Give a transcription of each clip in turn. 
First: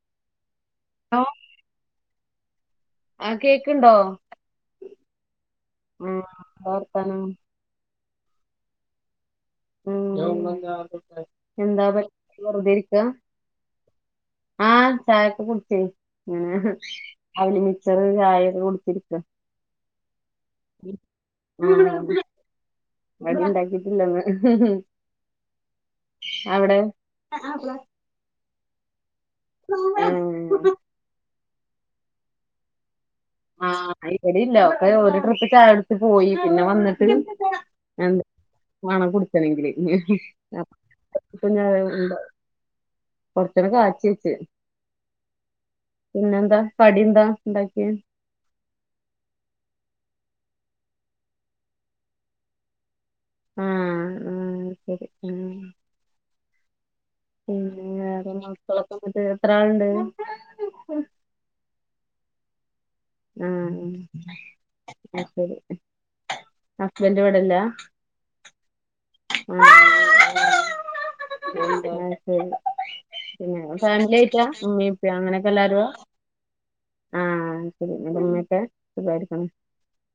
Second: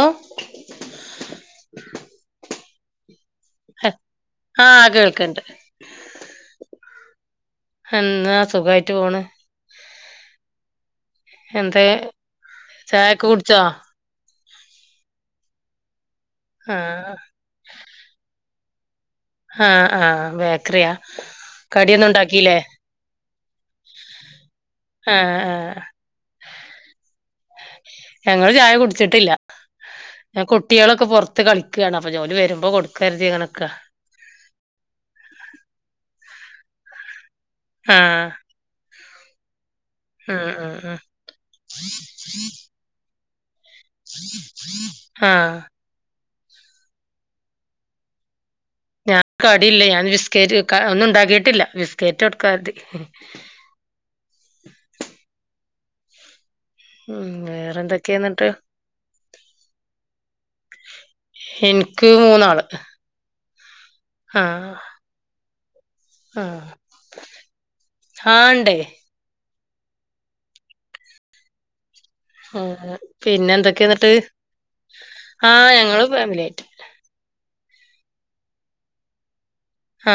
ആ ആ കേക്ക്ണ്ടോ ആഹ് കേൾക്കണ്ട് ഉം എന്താ വർത്താനം സുഖായിട്ട് പോണ് എന്തേ എന്താ വെറുതിെരിക്ക ചായൊക്കെ കുടിച്ചോ ആ ചായൊക്കെ കുടുിച്ചേങ്ങന ആഹ് അവല് മിസറ് ചായൊക്കെ ഇരിക്കുന്നു ആ ആ ബേക്കറിയാ കടിയൊന്നും ഉണ്ടാക്കില്ലേ അടി ഉണ്ടാക്കിട്ടില്ലന്ന് ആഹ് ആഹ് അവിടെ ഞങ്ങള്ൾ ചായ കുടിച്ച്ട്ടില്ല ഉം കുട്ടികളൊക്കെ പുറത്ത് കളിക്കുകയാണ് അപ്പൊ ഓല് വരുമ്പോ കൊടുക്കരുതി അങ്ങനെ നിക്കാ ആ ഇവിടെ ഇല്ല ഒക്കെ ഒരു ട്രിപ്പ് ചാടിച്ച പോയി പിന്നെ വന്നിട്ട് ആഹ് കുടുക്കണെങ്കില് ഉം ഉം ഉം കുഞ്ഞാവ ഉണ്ട് ആ പിന്നെ എന്താ കടിന്താ എന്താക്കിയ ഞാൻ കടിയില്ലേ ഞാൻ ബിസ്കറ്റ് ഒന്നും ഉണ്ടാക്കിട്ടില്ല ബിസ്കറ്റ് കൊടുക്കാത് ആ ആ ശരി ഉം പിന്നെ വേറെന്തൊക്കെയാ വേറെ എന്നിട്ട് നക്കളൊക്കന്നിട്ട് എത്ര ആളുണ്ട് എനിക്ക് മൂന്നാള് ആ ആഹ് അ ശരി ആഹ് അക്ബന്ന്റെ ഇവിടല്ല ആഹ് ഇണ്ടേ [unintelligible] ആഹ് പിന്നെ എന്തൊക്കെയാ എന്നിട്ട് ഫാമിലി ആയിട്ടാ ഉമ്മീ ഇപ്പ്യ അങ്ങനെയൊക്കെ ആഹ് എല്ലാരും ഞങ്ങള് ഫാമിലി ആയിട്ട് ആ ശരി നിങ്ങൾക് സുഖിമായിരിക്കണോ ആ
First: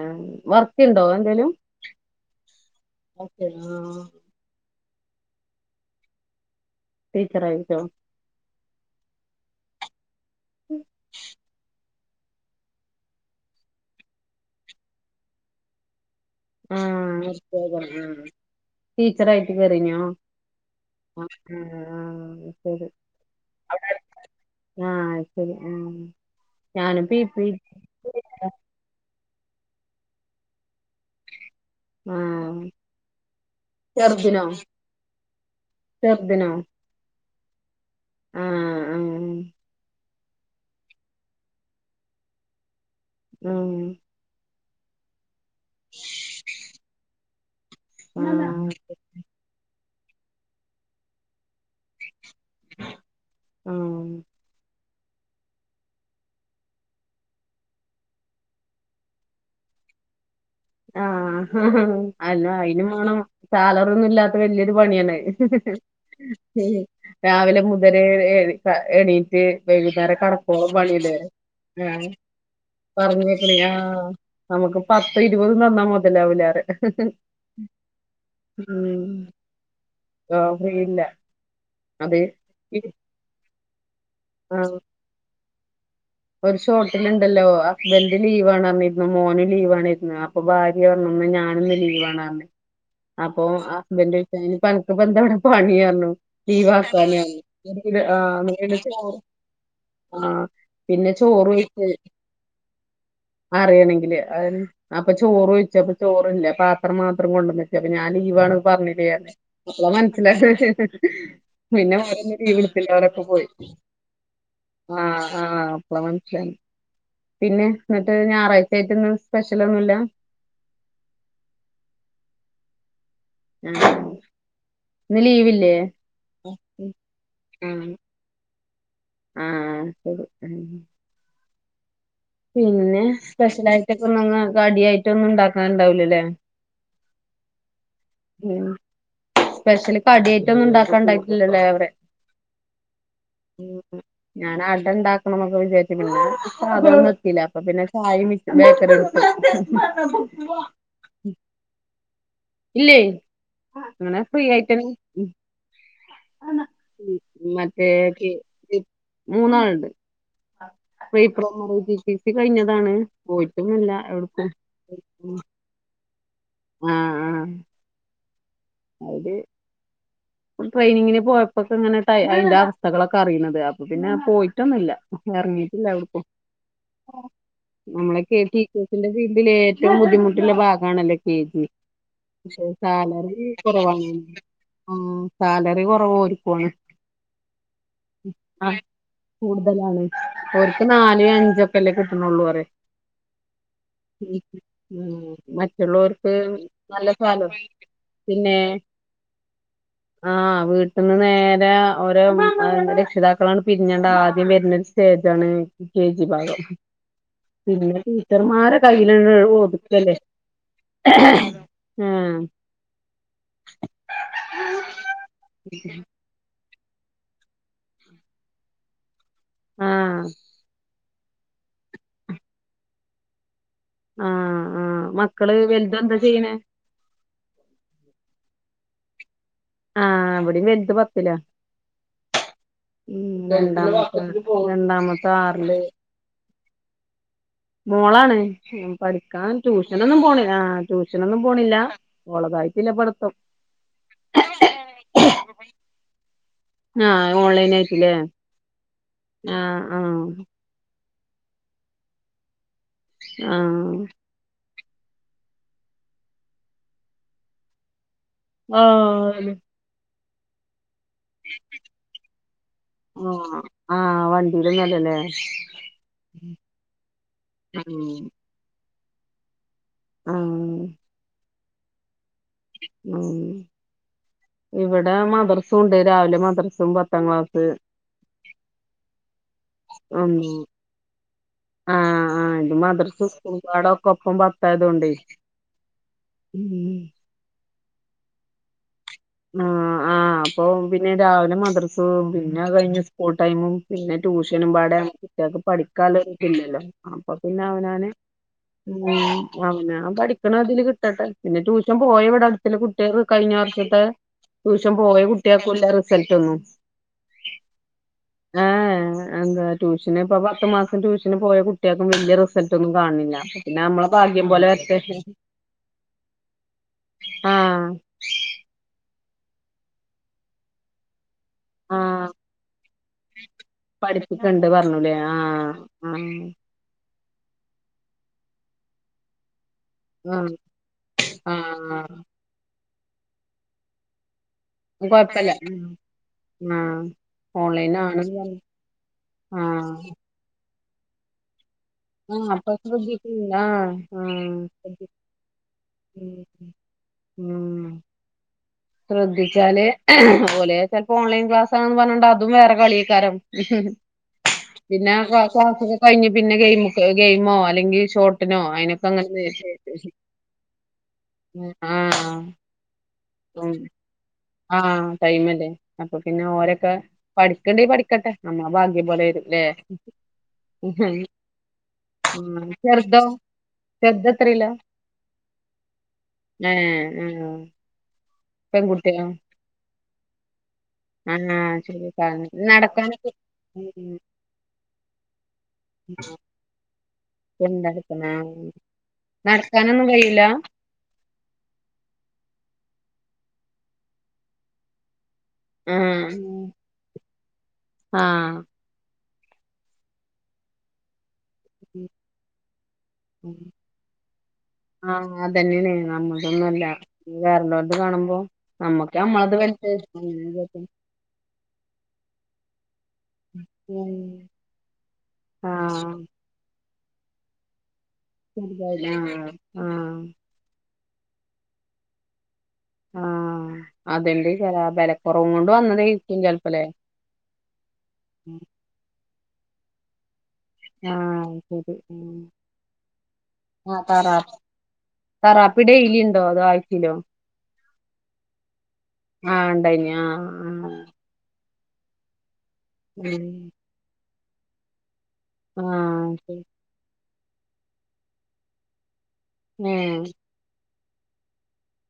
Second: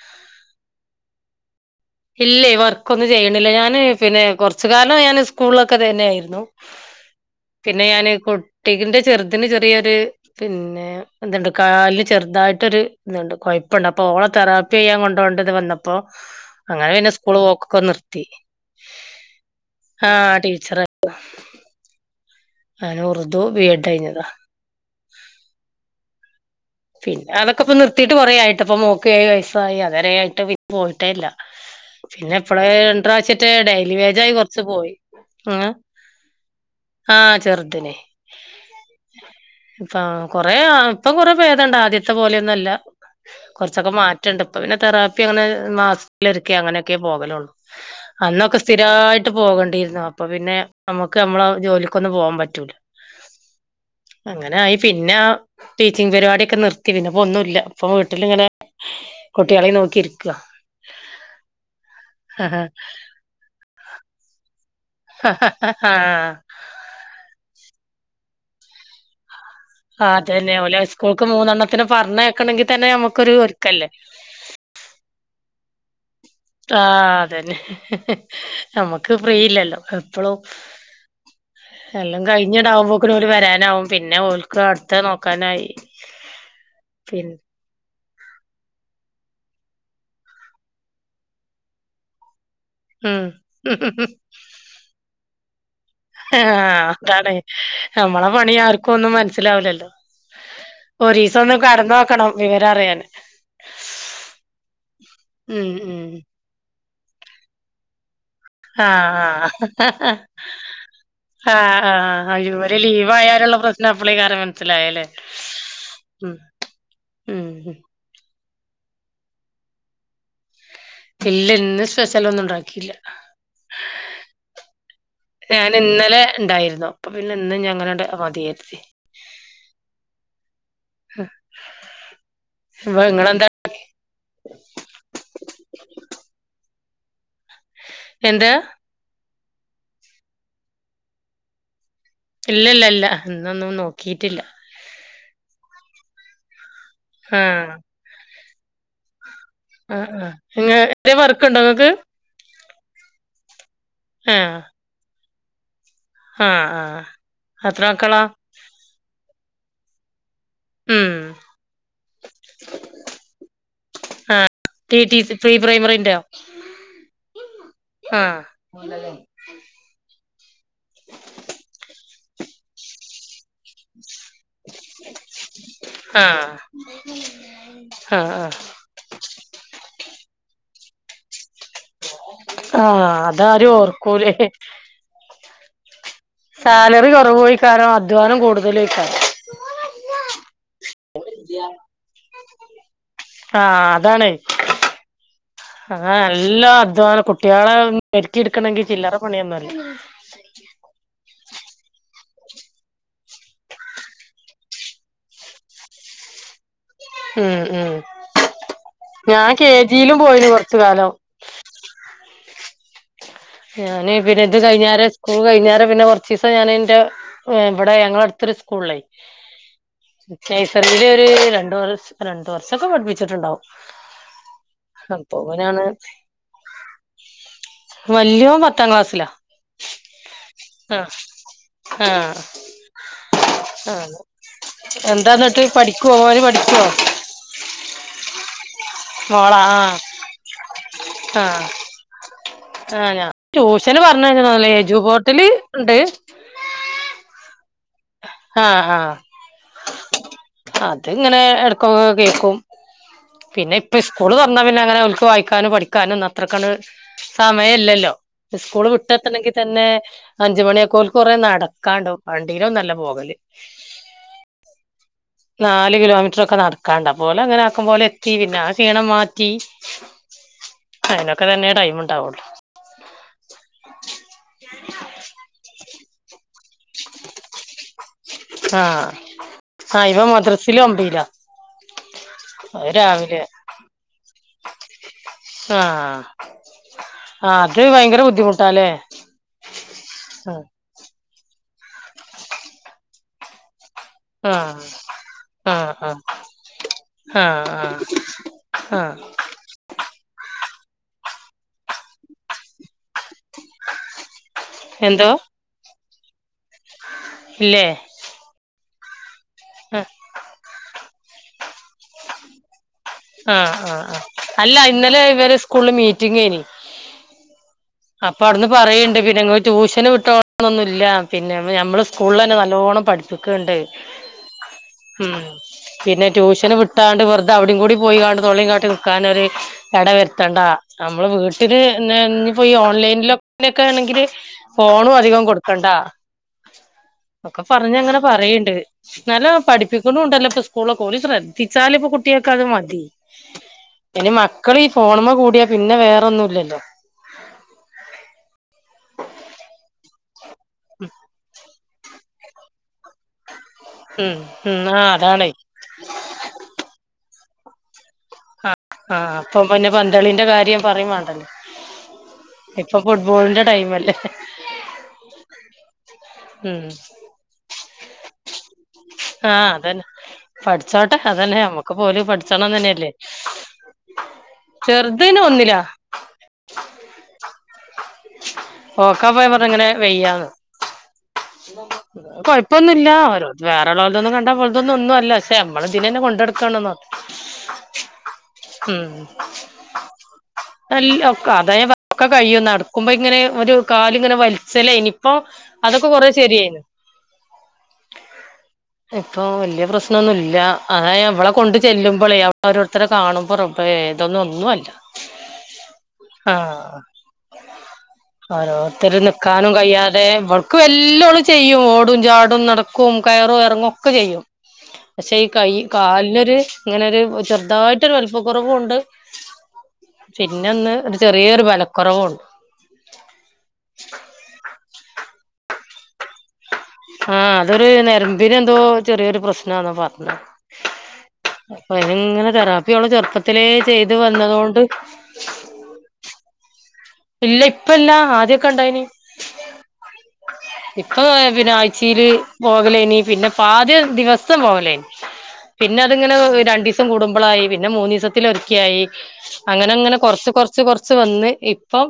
ആ വറത്തിയ ഉണ്ടോ എന്തേലും ില്ല ഞാന് പിന്നെ കൊറച്ച കാലം ഞാൻ സ്കൂളിലൊക്കെ തന്നെയ ആയിരുന്നു ടീച്ചറായിട്ടോ പിന്നെ ഞാന് കൊട്ടികിന്റെ ചെറുതിന് ചെറിയൊരു പിന്നെ എന്തണ്ട് കാല ചെറുതായിട്ടൊരു ഇതുണ്ട് കൊഴപ്പുണ്ട് അപ്പൊ ഓളോ തെറാപ്പി ചെയ്യാൻ കൊണ്ട പോോേണ്ടത് വന്നപ്പോ അങ്ങനെ പിന്നെ സ്കൂള് പോക്കൊക്കെ നിർത്തി ടീച്ചർയിട്ട് കറിഞ്ഞോ ആഹ് ടീച്ചറ് ശരി ഞാൻ ഉറുദു ബി എഡ് കഴിഞ്ഞതാ ആ ശരി ആ പിന്നെ അതൊക്കെപ്പൊ നിർത്തിയിട്ട് കുറേ ആയിട്ട്പ്പ നോക്കുക വയസായി അത ആായിട്ട് പോയിട്ടേല്ല പിന്നെ ഇപ്പള ആഹ് ര പ്രാാവശ്യട്ട് ഡെലി വേജായി കുറച്ച് പോയി സദ ആഹ ചെറുതിനെ ആഹ് ആഹ് ഇപ്പ കൊറ ഇപ്പൊ കൊറ ഭേദണ്ട് ആദ്യത്തെ പോലെയൊന്നുവല്ല ഉം കുറച്ചൊക്കെ മാറ്റണ്ട് ഇപ്പ പിന്നെ തെറാപ്പി അങ്ങനെ മാസത്തിലൊരിക്കെ അങ്ങനെയൊക്കെ പോകലുള്ളൂ ആഹ് അന്നൊക്കെ സ്ഥിരായിട്ട് പോകേണ്ടിരുന്നു അപ് അപ്പൊ പിന്നെ നമ്മക്ക് നമ്മളെ ജോലിക്കൊന്നും പോവാൻ പറ്റൂല അങ്ങനെ ആയി പിന്നാ തി ച്ചിങ് പരിപാടിയൊക്കെ നിർത്തി, പിന്നെ ഇപ്പൊ ഒന്നൂല്ല ഇപ്പൊ വീട്ടിലിങ്ങനെ കുട്ടികളേം നോക്കിയിരിക്കുവാ. ആഹ് അല്ല അയിന് വേണം സാലറി ഒന്നും ഇല്ലാത്ത വെല്യ [unintelligible] പണിയാണ് രാവിലെ മുതല് ഏ എണീറ്റ് [unintelligible] വൈകുന്നേരം അതന്നെ കെടക്കോളം ഓലെ പണിയല്ലേ സ്കൂൾക്ക് മൂന്നെണ്ണത്തിന് ആഹ് പറഞ്ഞയക്കണെങ്കി തന്നെ നമുക്കൊരു പറഞ്ഞക്കണ് ഒരുക്കല്ലേ ആഹ് നമ്മക്ക് പത്തോ ഇരുപതും തന്നാ മത് ആഹ് അതന്നെ നമ്മക്ക് ഉം ഫ്രീയില്ലല്ലോ എപ്പഴും ആഹ് ഫ്രീ ഇല്ല അത് എല്ലാം കഴിഞ്ഞുടാവുമ്പോക്കര് വരാനാവും പിന്നെ ഓൽക്ക് ആഹ് അടുത്ത നോക്കാനായി. ഒരു ഷോട്ടില് പിൻ ഇണ്ടല്ലോ അ [unintelligible] ലീവണറിഞ്ഞിരുന്നു മോനും ലീവാണ് ഇരുന്നു അപ്പൊ ഭാര്യ പറഞ്ഞു ഞാനിന്ന് ലീവാണ്ന്ന് പറഞ്ഞ് ഉം അപ്പൊ ഹസ്ബൻഡ് ചോയിച്ച് അയിന് അനക്കെന്താ ഇപ്പവിടെ പണി പറഞ്ഞു ആഹ് ലീവാക്കാന് അതാണ് പറഞ്ഞു നമ്മളെ അന്നേര പണി പിന്നെ ആർക്കും ഒന്നും ആഹ് മനസ്സിലാവൂലല്ലോ [unintelligible] ആഹ് പിന്നെ ഒരീസം ചോറ് ഒന്ന് വെച്ച് കെടന്ന് നോക്കണം വിവരം അറിയാന് അറിയണെങ്കില് [unintelligible] അപ്പൊ ഉം ചോറൊഴിച്ച് അപ്പ ഉം ചോറില്ല പാത്രം മാത്രം കൊണ്ടന്ന്ക്കാ [unintelligible] ഞാൻ ലീവാണ് പറഞ്ഞില്ലേ പറഞ്ഞ് ആഹ് അപ്പളാ മനസ്സിലായത് ആഹ് പിന്നെ ആഹ് ആഹ് വേറൊന്നും ലീവ് ഇവര് എടുത്തില്ല അവരൊക്കെ പോയി ലീവായാലുള്ള പ്രശ്നം അപ്പളേക്കാരം മനസ്സിലായല്ലേ ആഹ് ആഹ അപ്പളാ ഉം മനസിലായത് ഉം പിന്നെ എന്നിട്ട് ഞായറാഴ്ച ആയിട്ട് ഇന്ന് സ്പെഷ്യൽ ഒന്നുമില്ല ഇല്ല ഇന്ന് സ്പെഷ്യൽ ഒന്നും ഉണ്ടാക്കിയില്ല ഉം ഞാൻ ഇന്നലെ ഉണ്ടായിരുന്നു അപ്പൊ പിന്നെ ഇന്നും ആഹ് ഞങ്ങളുടെ അവധിയാക്കി ആഹ് ശരി ഉം അപ്പൊ പിന്നെ ഇങ്ങളെന്താ സ്പെഷ്യലായി ട്ടൊക്കെ ഒന്നും കടിയായിട്ടൊന്നും ഉണ്ടാക്കാനുണ്ടാവില്ലല്ലേ എന്ത് സ്പെഷ്യല് കടിയായിട്ടൊന്നും ഉണ്ടാക്കാൻ ഉണ്ടായിട്ടില്ലല്ലേ പറയുവാ ഇല്ലല്ല ഇല്ല ഇല്ല ഇന്നൊന്നും ഉം നോക്കിട്ടില്ല ഞാൻ അട ഇണ്ടാക്കണം വിചാരിച്ചിരുന്നു ഇപ്പോ മധുരം വെക്കുവേലേ അപ്പോ ആഹ് പിന്നെ [unintelligible] ആഹ് ആഹ് ഇങ്ങനത്തെ വർക്കുണ്ടോ നിങ്ങക്ക് ഇല്ലേ എന്നാ ഫ്രീ ആഹ് ആയിട്ട് ഇറങ്ങ് ആഹ് ആഹ് എത്ര മറ്റേ മക്കളാ മൂന്നാളുണ്ട് ഉം [unintelligible] ടി ടി സി കഴിഞ്ഞതാണ് പോയിട്ടൊന്നുമില്ല എവിടേക്കും ആഹ് T T C pre primary ഉം ഉം ആഹ് മോഡലിംഗ് ട്രെയിനിങ്ങിന് പോയപ്പോക്കെ ഇങ്ങനെ അതിന്റെ അവസ്ഥകളൊക്കെ അറിയണത് അപ്പൊ പിന്നെ പോയിട്ടൊന്നുമില്ല എറങ്ങീട്ടില്ല എവിടേക്കും ആഹ് ആഹ് നമ്മളൊക്കെ ഈ ആഹ് ടീ ടി സിന്റെ ഫീൽഡില് ഏറ്റവും ബുദ്ധിമുട്ടുള്ള ഭാഗം ആണല്ലേ കെ ജി പക്ഷെ ആഹ് സാലറി അതാരും കൊറവാന്ന് ഓർക്കൂലേ തോന്നുന്നു ഉം സാലറി കൊറവ സാലറി കൊറവേയ്ക്കാരം അധ്വാനം ആ കൂടുതലേയ്ക്കാരം കൂടുതലാണ് ഓൽക്ക് നാലും അഞ്ചുക്കെല്ലേ കിട്ടണൊള്ളൂ പറ ആഹ് അതാണേ മറ്റേ അതാ മറ്റുള്ളോർക്ക് നല്ല നല്ല അധ്വാനം സാലറി കുട്ടികളെ ഒരുക്കി പിന്നെ എടുക്കണെങ്കി ചില്ലറ പണിയൊന്നുല്ല ആ വീട്ട്ന്ന് നേരെ ഒൽ രക്ഷിതാക്കങ്ങട് പിരിഞ്ഞാണ്ട് ആദ്യം വര്നൊരു സ്റ്റേജാണ് കെ ജി ഭാഗം ഉം പിന്നെ ഉം ടീച്ചർമാരെ കയ്യില് ഞാൻ ഇങ്ങട്ട് കെ ഒതുക്കല്ലേ ജിയിലും പോയിന് കൊറച്ചു കാലം ഏഹ് ഞാന് പിന്നെ ഇത് കയ്ഞ്ഞാര് സ്കൂള് കഴിഞ്ഞാര് പിന്നെ കൊറച്ചീസം ഞാനിന്റെ ഇവടെ ഞങ്ങളെട് ത്തൊരു സ്കൂളില് ആഹ് നഴ്സറീല് ഒരു രണ്ട് വർഷം രണ്ട് വർഷൊക്കെ പഠിപ്പിച്ചിട്ടുണ്ടാവും ആ ആ അപ്പൊ മക്കള് അങ്ങനാണ് വല്തെന്താ ചെയ്യണെ വല്യോൻ പത്താം ക്ലാസിലാ ഇവിടെയും വലുത് ആഹ് പത്തിലാ ആഹ് ഉം ആ രണ്ടാമത്തെ രണ്ടാമത്തെ എന്താന്നട്ട് ആറില് പഠിക്കോ ഓന് പഠിക്കോ മോളാണ് പഠിക്കാൻ ആഹ് ട്യൂഷനൊന്നും പോണില്ല ആ ട്യൂഷനൊന്നും പോണില്ല ഓളതായി ആ ഞാൻ ട്യൂഷന് പറഞ്ഞയക്കണൊന്നുല്ല എജുപോർട്ടില് ഇണ്ട് പയ്നായിട്ട്ല്ലേ ആഹ് ആഹ് ആഹ് അത്ങ്ങനെ എടുകൊക്കെ കേക്കും പിന്നെ ഇപ്പ ആഹ് സ്കൂള് തൊറന്ന പിന്നെ അങ്ങനെ ഓല്ക്ക് വായിക്കാനും പഠിക്കാനൊന്ന് അത്രക്കങ്ങട് സമയല്ലല്ലോ സ്കൂള് വിട്ടെത്തണങ്കി ആഹ് തന്നെ അഞ്ചുമണിയൊക്കെ ഓൽക് കൊറേ നടക്കാണ്ട് വണ്ടി ലോന്നല്ല പോവല് ആഹ് ആഹ് വണ്ടിയിലൊന്നല്ലല്ലേ നാല് കിലോമീറ്ററൊക്കെ നടക്കാണ്ട് അപ്പൊ ഓലങ്ങനെ ആക്കമ്പോലെ ആഹ് എത്തി പിന്നെ ആ ക്ഷീണം മാറ്റി ആഹ് അയ്നൊക്കെ തന്നെ ടൈം ഇണ്ടാവുള്ളു ഉം ഇവിടെ മദ്റസും ഉണ്ട് രാവിലെ മദ്റസ് സും പത്താം ക്ലാസ് ആഹ് ആഹ് ഇവൻ [unintelligible] മദ്രസില് ഒമ്പയിലാ ആഹ് ആഹ് ഇത് അത് മദ്റസും രാവിലെ സ്കൂളുമ്പാടെ ഒക്കെ ഒപ്പം പ തായ്തോണ്ടേയ് ഉം ഇത് ഭയങ്കര ബുദ്ധിമുട്ടാലേ ആ ആ അപ്പൊ പിന്നെ രാവിലെ മദ്രസും പിന്നെ അത്‌ കഴിഞ്ഞ് സ്കൂൾ ടൈമും പിന്നെ ട്യൂഷനും പാടെ ആവുമ്പോ കുട്ട്യേക്ക് ആഹ് ആഹ് പഠിക്കാല്ലരുതില്ലല്ലോ അപ്പൊ ആഹ് പിന്നെ ആഹ് ആഹ് അവനാന് ആഹ് ഉം അവനാൻ പഠിക്ക്ണാതില് കി ട്ടട്ടെ പിന്നെ ട്യൂഷൻ പോയ ഇവിടെ അട്ത്ത്ല്ല കുട്ട്യേക് കഴിഞ്ഞ വർഷത്തെ ട്യൂഷൻ പോയ എന്തോ കുട്ട്യേക്കൂല്ല. റിസൽറ്റൊന്നും. ഇല്ലേ ആഏ എന്താ ആഹ് ട്യൂഷന് ഇപ്പ പത്തു മാസം ട്യൂഷന് പോയ കുട്ട്യാക്കും വല്ല്യ റിസൾട്ട് ഒന്നും കാൺണില്ല അപ്പൊ ആഹ് പിന്നെ ആഹ് നമ്മള ആഹ് ഭാഗ്യം പോലെ അല്ല വെര്റ്റെ ഇന്നലെ ഇവര് സ്കൂളില് മീറ്റിംഗേനി ആഹ് അപ്പൊ അവ്‌ട്ന്ന് പറയ്ണ്ട് പിന്നെങ്ങള് ട്യൂഷന് വിട്ടോളണൊന്നുംല്ലാന്ന് പിന്നെ ഞമ്മളെ ആഹ് സ്കൂളിലെന്നെ നല്ലോണ്ണം പഠിപ്പിക്ക്ണ്ട് പഠിപ്പിക്കണ്ട് പറഞ്ഞുല്ലേ ഉം ആഹ് പിന്നെ ആഹ് ട്യൂഷന് വിട്ടാണ്ട് വെർ തെ അവിടിം കൂടി പോയിങ്ങാട് തൊള്ളേം കാട്ടി നിക്കാനൊരു എട ആഹ് വര്ത്തണ്ടാ നമ്മള് വീട്ടില് പിന്നെ ഇഞ്ഞിപ്പോ ഈ ഓൺലൈനിലൊക്ക ആണെങ്കില് ആഹ് ഫോണും അധികം കൊഴപ്പല്ല കൊടുക്കണ്ടാ ആഹ് ഒക്കെ ഓൺലൈൻ പറഞ്ഞങ്ങനെ ആണ് പറയ്ണ്ട് നല്ലോ ആഹ് പഠിപ്പിക്കുണുണ്ടല്ലോ ഇപ്പൊ സ് ളൊക്കെ ഓര് ശ്ര ദ്ധിച്ചാല് ഇപ്പൊ ആഹ് കുട്ട്യാക്കത് അപ്പൊ മതി ശ്രദ്ധിക്കണില്ല ഇനി ആഹ് മക്കൾ ഈ ആഹ് ഫോണ്മ്മ കൂടിയാ പിന്നെ വേറൊന്നുല്ല ഇല്ല ഉം ശ്രദ്ധിച്ചാല് ഓലെ ചെൽപ്പോ ഓൺലൈൻ ക്ലാസ് സ്സാന്ന് പർഞ്ഞാണ്ട് അതും വേറെ കളി അയ്ക്കാരം ഉം ഉം ആ പിന്നെ അതാണേ ക്ലാസാക്കൊക്കെ കഴിഞ്ഞ് പിന്നെ ഗെയിമ് ഗെയിമോ അല്ലെങ്കിൽ ഷോർ ആഹ് അപ്പം പിന്നെ പന്തളിന്റെ കാര്യം പറിം മാണ്ടല്ലേ ആഹ് ഇപ്പം ഫുട്ബോളിന്റെ ഉം ടൈമല്ലേ ആഹ് ടൈമല്ലേ അപ്പൊ പിന്നെ ഉം ഓരൊക്കെ പഠിക്കണ്ട്യേ പഠിക്കട്ടെ അമ്മളെ ഭാഗ്യം പോലെ വരുംല്ലേ അതെന്നെ പഠിച്ചോട്ടെ അതെന്നെ അമ്മക്ക് പ്പോല് പഠിച്ചണം തെന്നല്ലേ ചെർതെത്രേല്ല ഏഹ് ആഹ് പെൺകുട്ടിയോ ഓക്കാപ്പ ഞാം പർഞ്ഞങ്ങനെ വെയ്യാന്ന്. ആഹ് അയ് ശെരി കൊഴപ്പൊന്നുല്ല ഓരോ വേറെള്ളോൽ തൊന്നും കണ്ടാ അമ്മൾ തൊന്നും ഒന്നുല്ല പക്ഷെ അമ്മള് ഇതിനെന്നെ കൊണ്ടട്ക്കണന്നോ കൊണ്ടടക്കണം ആ ഉം നടക്കാനൊന്നും കഴിയൂല അല്ല ഒക്കെ അതാ [unintelligible] ഒക്കെ കയ്യു ന്നട് ക്കുമ്പ ങ്ങനെ ഒരു കാല ങ്ങനെ വൽച്ചെലേനി ഇപ്പൊ അതൊക്കെ കൊറേ ആഹ് ശെരിയായിണ്. ആഹ് ഇപ്പൊ വെല്ല്യ പ്രശ്നൊന്നുല്ല അതാ ഞാ ഇവളെ കൊണ്ട് ചെല്ലുമ്പളേ അവടെ ഓരോര്ത്തരെ കാണു മ്പ റബ്ബേ ഇതൊന്നും ഒന്ന്വൊല്ല ആഹ് അതന്നെയാണ് നമ്മൾതൊന്നുംല്ല ആഹ് വേറെല്ലോലത് കാണുമ്പോ നമ്മക്ക് ഓരോര്ത്തര് നമ്മളത് നിക്കാനും കയ്യാതെ വലുത് ഇവൾക്കെല്ലോള് ചെയ്യും ഓടും ചാടും നട കും കയറും എർങ്ങൊക്കെ ചെയ്യും പക്ഷെ ഈ കൈ ആഹ് കാലിനൊരു ഇങ്ങനൊര് ചെർതായിട്ടൊരു വല്പ്പ കൊറവുണ്ട് ആഹ് ആഹ് പിന്നൊന്ന് ചെറിയൊരു ബലക്കൊറവുണ്ട്. ആഹ് അതെന്റെ ക്കാരം ബലക്കൊറവും കൊണ്ട് വന്നതെയ് ആഹ് അതൊരു നെരമ്പിനെന്തോ ചെറിയൊരു പ്രശ്ന ന്നാ പർഞ്ഞെ. ആഹ് ശരി അപ്പയ്നിങ്ങനെ തെറാപ്പിയൊളെ ചെർപ്പത്തിലേ ചെയ്ത് വന്നതൊണ്ട് അപ്പ ഡെയ്ലിണ്ടോ അതോ ആ ഇല്ല ഇപ്പല്ല ആദ്യൊക്കെ ണ്ടായിനി ആഹ് ഉണ്ടായിനി ആഹ് ആഹ് ഇപ്പൊ പിന്നെ ആഴ് ച്ചില് പോവലേനി പിന്നെ ഉം പാദ്യം ദിവസം പോവലേനി പിന്നെ ആഹ് അത്ങ്ങനെ ശരി രണ്ടിസം കൂടുമ്പളായി പിന്നെ മൂന്നീസത്തിലൊരിക്ക്യായി അങ്ങനങ്ങനെ ഏഹ് കൊർച്ച് കൊർച്ച് കൊർച്ച് വന്ന് ഇ ഇപ്പം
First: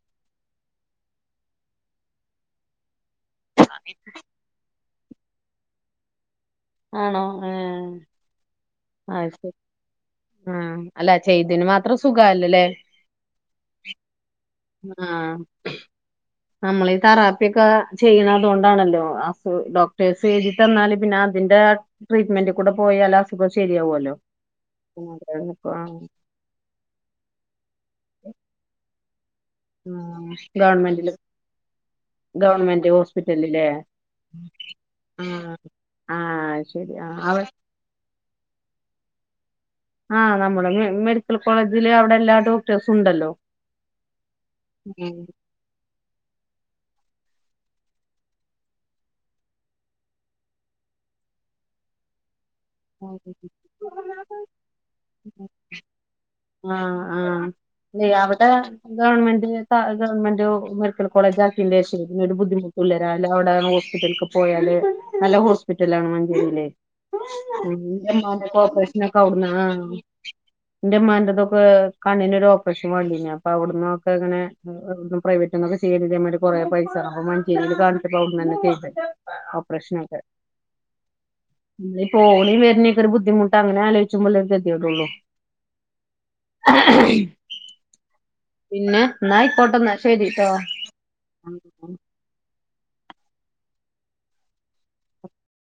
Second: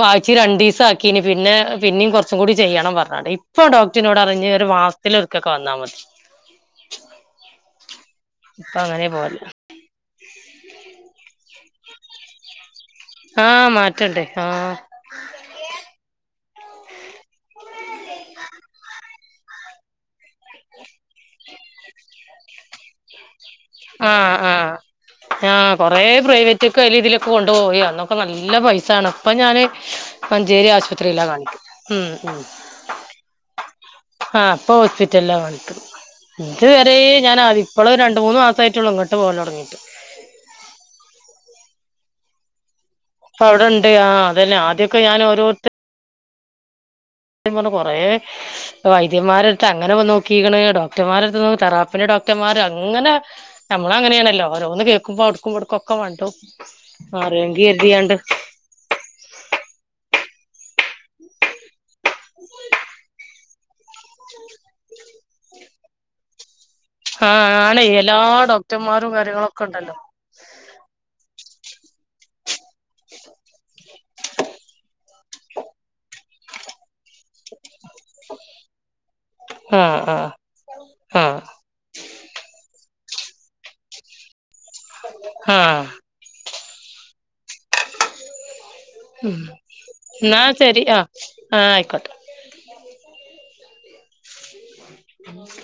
വാഴ്ച്ചെ രണ്ടീസാക്കീനി പിന്നെ പിന്നിം കൊറച്ചും കൂടി ചെയ്യണം പറ്ഞ്ഞ് പറി ഇപ്പൊ ഡോക്ടിനോട് അറിഞ്ഞ് ഒരു വാസ്ത്തിലൊൽക്കൊക്കെ വന്നാ മതി ആണോ ഏഹ് ഇപ്പൊ അങ്ങനെ ആഹ് പോവല് ശെരി ആഹ് അല്ല ചെയ്തേന് മാത്രം സുഖായല്ലൊ ലെ ആഹ് മാറ്റണ്ട് ആഹ് ആഹ് നമ്മളീ തെറാപ്പിയൊക്കെ ചെയ്യ്ണ അതോണ്ടാണല്ലോ ഡോക്ടേഴ്സ് എഴുതി തന്നാല് പിന്നെ അത് ന്റെ ട്രീറ്റ്മെന്റ് കൂടെ പോയാൽ അസുഖം ശരിയാവുമല്ലോ ആഹ് ആഹ് ആഹ് കൊറേ പ്രൈവറ്റ്ക്കയ്ലെ ഇതെ ലൊക്കെ കൊണ്ടു പോയി അന്നൊക്കെ നല്ല പൈസാണ് ഇപ്പഞാന് മഞ്ചേരി ഗവൺമെന്റില് ആശുപത്രിയിലാ കാണിക്കും ഉം ഉം ഗവൺമെന്റ് ഹോസ്പിറ്റലില്ലേ ആഹ് ഇപ്പൊ ഹോസ്പിറ്റെല്ലാം കാണിക്കുന്നെ ആഹ് ഇത് ശരി വെരേ ആഹ് അവ ഞാനാൻ ഇപ്പളു രണ്ട് മൂന്ന് മാസായിട്ടൊള്ളു ഇങ്ങട്ട് പോര്ല് തൊടങ്ങിട്ട് ആഹ് നമ്മുടെ മെഡിക്കൽ കോളേജില് അവിടെ എല്ലാതും അപ്പൊ അവിടെണ്ട് ആഹ് അതന്നെ ആദ്യൊക്കെ ഞാൻ ഓരോര്ത്ത ത്യം പറ്ഞ്ഞ കൊറേ വൈദ്യന്മാരെട്ത്ത് അങ്ങനെ വ നോക്കീക്ക്ണ്. ഡോക്ടർമാരെട്ത്ത് തെറാപ്പി ന്റെഡോ ക്ടംമാരാണ് അങ്ങനെ ഉം നമ്മളങ്ങെനേണെല്ലോ ഓരോന്ന് കേൾക്കുമ്പോ ഔട്ക്കുമ്പൊ ഔട്ക്കും ഇവെട്ക്കൊക്കെ മണ്ടും ആഹ് ആഹ് ല്ലെ കരുതിയാണ്ട് അവടെ ഗവൺമെന്റിൽത്ത ആ ഗവൺമെന്റൊ [unintelligible] മെഡിക്കൽ കോളേജ് ആക്കിയന്റെ ഷം പിന്നെ ഒരു ബുദ്ധിമുട്ടൂല്ല രാവിലെ അവടെ ഹോസ്പിറ്റൽക്ക് പോയാല് നല്ല ഹോസ്പിറ്റലാണ് മഞ്ചേരിലെ ആഹ് ഉം ആണേ എല്ലാ ഇന്റമ്മാന്റെ ഓപ്പറേഷന് ഡോക്ടർമാരും ഒക്കെ ഔട്ന്നാ കാര്യങ്ങളൊക്കെ ഉണ്ടല്ലോ ഇന്റെമ്മാന്റതും ഇപ്പെ കണ്ണിന് ഒരു ഓപ്പറേഷൻ വാണ്ടിനി അപ്പ അവിട് ന്നൊക്കെ ഇങ്ങനെ [unintelligible] പ്രൈവറ്റ്ന്നൊക്കെ ചെയ്യണെങ്ക് ഞമ്മളെ കൊറേ പൈസാണം അഹ്‌മാണേ ചെവീല് കാൺചപ്പം ഔട്ന്നെന്നെ ചെയ്ത് ഓപ്പറേഷൻ ഒക്കെ ഹാ വെർണിയക്കൊരു ബുദ്ധിമുട്ട് അങ്ങനെ ആലോയിച്ചുമ്പൊള്ളൊര് ഗെതികേടൊള്ളൂ. ആഹ് ഇം ആയിക്കോട്ടെ എന്നാ ശരിട്ടോ ശരി അഹ് ആഹ് ആയിക്കോട്ടെ.